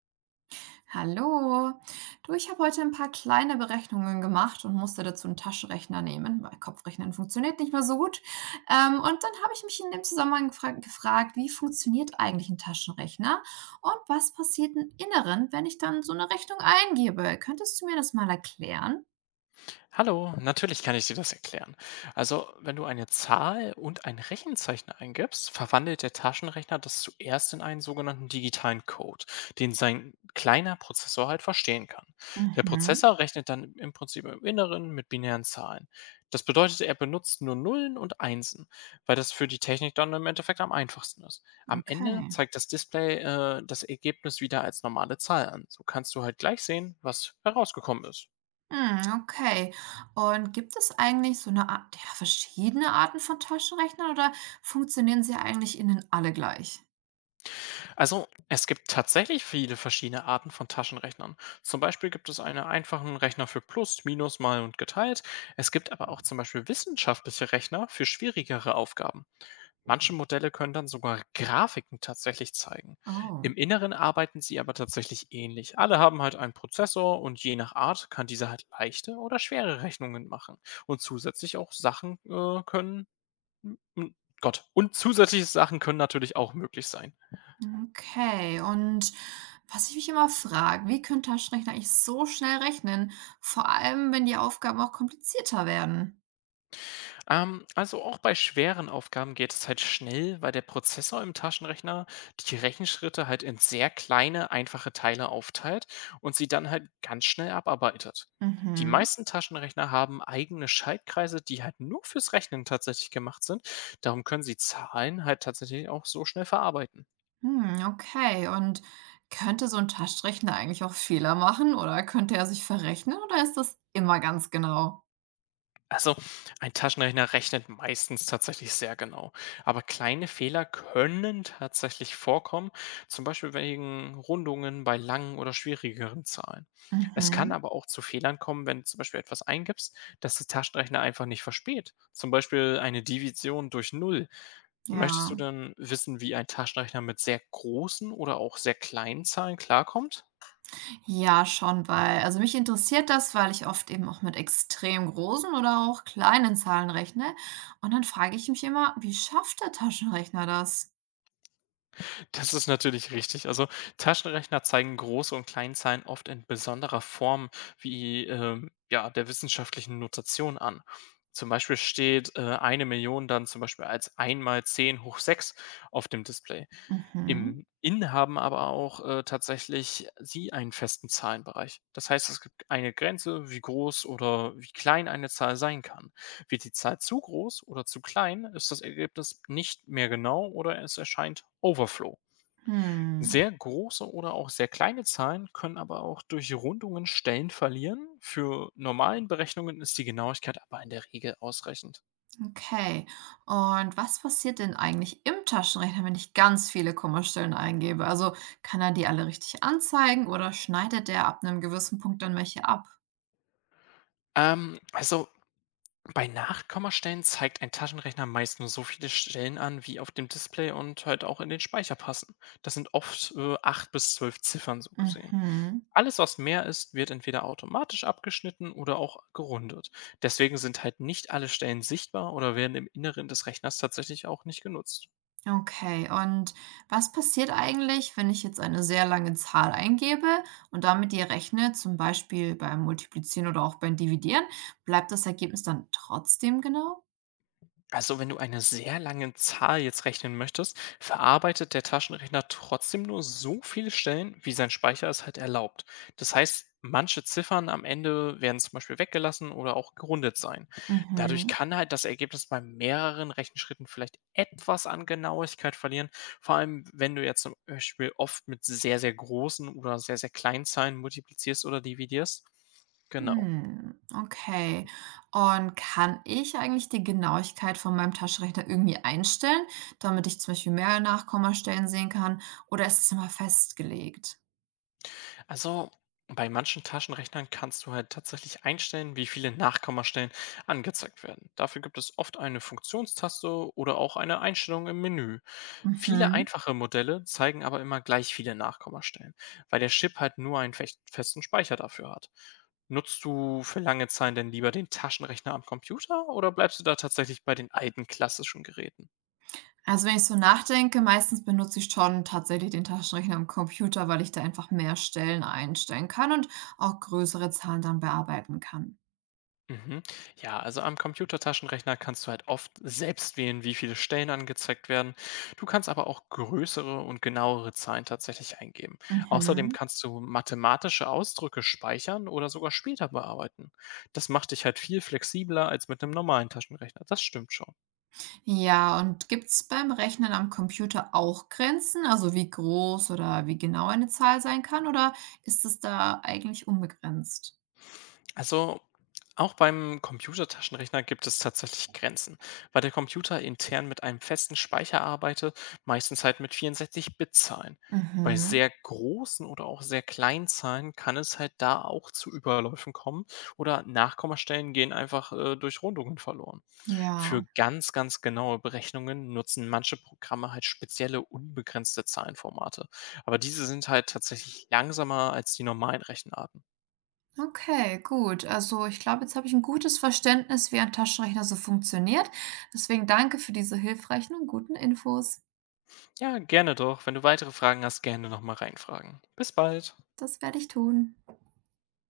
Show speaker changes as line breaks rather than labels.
Hallo. Du, ich habe heute ein paar kleine Berechnungen gemacht und musste dazu einen Taschenrechner nehmen, weil Kopfrechnen funktioniert nicht mehr so gut. Und dann habe ich mich in dem Zusammenhang gefragt, wie funktioniert eigentlich ein Taschenrechner und was passiert im Inneren, wenn ich dann so eine Rechnung eingebe? Könntest du mir das mal erklären?
Hallo, natürlich kann ich dir das erklären. Also, wenn du eine Zahl und ein Rechenzeichen eingibst, verwandelt der Taschenrechner das zuerst in einen sogenannten digitalen Code, den sein kleiner Prozessor halt verstehen kann. Der
Mhm,
Prozessor rechnet dann im Prinzip im Inneren mit binären Zahlen. Das bedeutet, er benutzt nur Nullen und Einsen, weil das für die Technik dann im Endeffekt am einfachsten ist. Am Ende
okay.
zeigt das Display das Ergebnis wieder als normale Zahl an. So kannst du halt gleich sehen, was herausgekommen ist.
Hm, okay. Und gibt es eigentlich so eine Art, ja, verschiedene Arten von Taschenrechnern oder funktionieren sie eigentlich innen alle gleich?
Also, es gibt tatsächlich viele verschiedene Arten von Taschenrechnern. Zum Beispiel gibt es einen einfachen Rechner für Plus, Minus, Mal und Geteilt. Es gibt aber auch zum Beispiel wissenschaftliche Rechner für schwierigere Aufgaben. Manche Modelle können dann sogar Grafiken tatsächlich zeigen.
Oh.
Im Inneren arbeiten sie aber tatsächlich ähnlich. Alle haben halt einen Prozessor und je nach Art kann dieser halt leichte oder schwere Rechnungen machen. Und zusätzlich auch Sachen m- Gott, und zusätzliche Sachen können natürlich auch möglich sein.
Okay, und was ich mich immer frage, wie können Taschenrechner eigentlich so schnell rechnen? Vor allem, wenn die Aufgaben auch komplizierter werden.
Also auch bei schweren Aufgaben geht es halt schnell, weil der Prozessor im Taschenrechner die Rechenschritte halt in sehr kleine, einfache Teile aufteilt und sie dann halt ganz schnell abarbeitet. Die
Mhm.
meisten Taschenrechner haben eigene Schaltkreise, die halt nur fürs Rechnen tatsächlich gemacht sind. Darum können sie Zahlen halt tatsächlich auch so schnell verarbeiten.
Hm, okay, und könnte so ein Taschenrechner eigentlich auch Fehler machen oder könnte er sich verrechnen oder ist das immer ganz genau?
Also, ein Taschenrechner rechnet meistens tatsächlich sehr genau. Aber kleine Fehler können tatsächlich vorkommen, zum Beispiel wegen Rundungen bei langen oder schwierigeren Zahlen. Es kann
Mhm.
aber auch zu Fehlern kommen, wenn du zum Beispiel etwas eingibst, das der Taschenrechner einfach nicht versteht. Zum Beispiel eine Division durch Null. Möchtest du
Ja.
dann wissen, wie ein Taschenrechner mit sehr großen oder auch sehr kleinen Zahlen klarkommt?
Ja, schon, weil, also mich interessiert das, weil ich oft eben auch mit extrem großen oder auch kleinen Zahlen rechne. Und dann frage ich mich immer, wie schafft der Taschenrechner das?
Das ist natürlich richtig. Also, Taschenrechner zeigen große und Kleinzahlen oft in besonderer Form wie ja, der wissenschaftlichen Notation an. Zum Beispiel steht eine Million dann zum Beispiel als 1 mal 10 hoch 6 auf dem Display.
Mhm.
Im In haben aber auch tatsächlich sie einen festen Zahlenbereich. Das heißt, es gibt eine Grenze, wie groß oder wie klein eine Zahl sein kann. Wird die Zahl zu groß oder zu klein, ist das Ergebnis nicht mehr genau oder es erscheint Overflow.
Hm,
Sehr große oder auch sehr kleine Zahlen können aber auch durch Rundungen Stellen verlieren. Für normalen Berechnungen ist die Genauigkeit aber in der Regel ausreichend.
okay. Und was passiert denn eigentlich im Taschenrechner, wenn ich ganz viele Kommastellen eingebe? Also kann er die alle richtig anzeigen oder schneidet er ab einem gewissen Punkt dann welche ab?
Also bei Nachkommastellen zeigt ein Taschenrechner meist nur so viele Stellen an, wie auf dem Display und halt auch in den Speicher passen. Das sind oft 8 bis 12 Ziffern so gesehen.
Mhm.
Alles, was mehr ist, wird entweder automatisch abgeschnitten oder auch gerundet. Deswegen sind halt nicht alle Stellen sichtbar oder werden im Inneren des Rechners tatsächlich auch nicht genutzt.
Okay. Und was passiert eigentlich, wenn ich jetzt eine sehr lange Zahl eingebe und damit die rechne, zum Beispiel beim Multiplizieren oder auch beim Dividieren? Bleibt das Ergebnis dann trotzdem genau?
Also wenn du eine sehr lange Zahl jetzt rechnen möchtest, verarbeitet der Taschenrechner trotzdem nur so viele Stellen, wie sein Speicher es halt erlaubt. Das heißt, manche Ziffern am Ende werden zum Beispiel weggelassen oder auch gerundet sein. Dadurch
Mhm.
kann halt das Ergebnis bei mehreren Rechenschritten vielleicht etwas an Genauigkeit verlieren, vor allem wenn du jetzt zum Beispiel oft mit sehr, sehr großen oder sehr, sehr kleinen Zahlen multiplizierst oder dividierst. Genau.
Hm, okay. Und kann ich eigentlich die Genauigkeit von meinem Taschenrechner irgendwie einstellen, damit ich zum Beispiel mehr Nachkommastellen sehen kann, oder ist es immer festgelegt?
Also bei manchen Taschenrechnern kannst du halt tatsächlich einstellen, wie viele Nachkommastellen angezeigt werden. Dafür gibt es oft eine Funktionstaste oder auch eine Einstellung im Menü. Viele
Mhm.
einfache Modelle zeigen aber immer gleich viele Nachkommastellen, weil der Chip halt nur einen festen Speicher dafür hat. Nutzt du für lange Zeit denn lieber den Taschenrechner am Computer oder bleibst du da tatsächlich bei den alten klassischen Geräten?
Also wenn ich so nachdenke, meistens benutze ich schon tatsächlich den Taschenrechner am Computer, weil ich da einfach mehr Stellen einstellen kann und auch größere Zahlen dann bearbeiten kann.
Mhm. Ja, also am Computertaschenrechner kannst du halt oft selbst wählen, wie viele Stellen angezeigt werden. Du kannst aber auch größere und genauere Zahlen tatsächlich eingeben. Außerdem
Mhm.
kannst du mathematische Ausdrücke speichern oder sogar später bearbeiten. Das macht dich halt viel flexibler als mit einem normalen Taschenrechner. Das stimmt schon.
Ja, und gibt's beim Rechnen am Computer auch Grenzen, also wie groß oder wie genau eine Zahl sein kann, oder ist es da eigentlich unbegrenzt?
Also auch beim Computertaschenrechner gibt es tatsächlich Grenzen, weil der Computer intern mit einem festen Speicher arbeitet, meistens halt mit 64-Bit-Zahlen. Bei
Mhm,
sehr großen oder auch sehr kleinen Zahlen kann es halt da auch zu Überläufen kommen oder Nachkommastellen gehen einfach durch Rundungen verloren. Für
ja.
ganz, ganz genaue Berechnungen nutzen manche Programme halt spezielle unbegrenzte Zahlenformate, aber diese sind halt tatsächlich langsamer als die normalen Rechenarten.
Okay, gut. Also ich glaube, jetzt habe ich ein gutes Verständnis, wie ein Taschenrechner so funktioniert. Deswegen danke für diese hilfreichen und guten Infos.
Ja, gerne doch. Wenn du weitere Fragen hast, gerne nochmal reinfragen. Bis bald.
Das werde ich tun.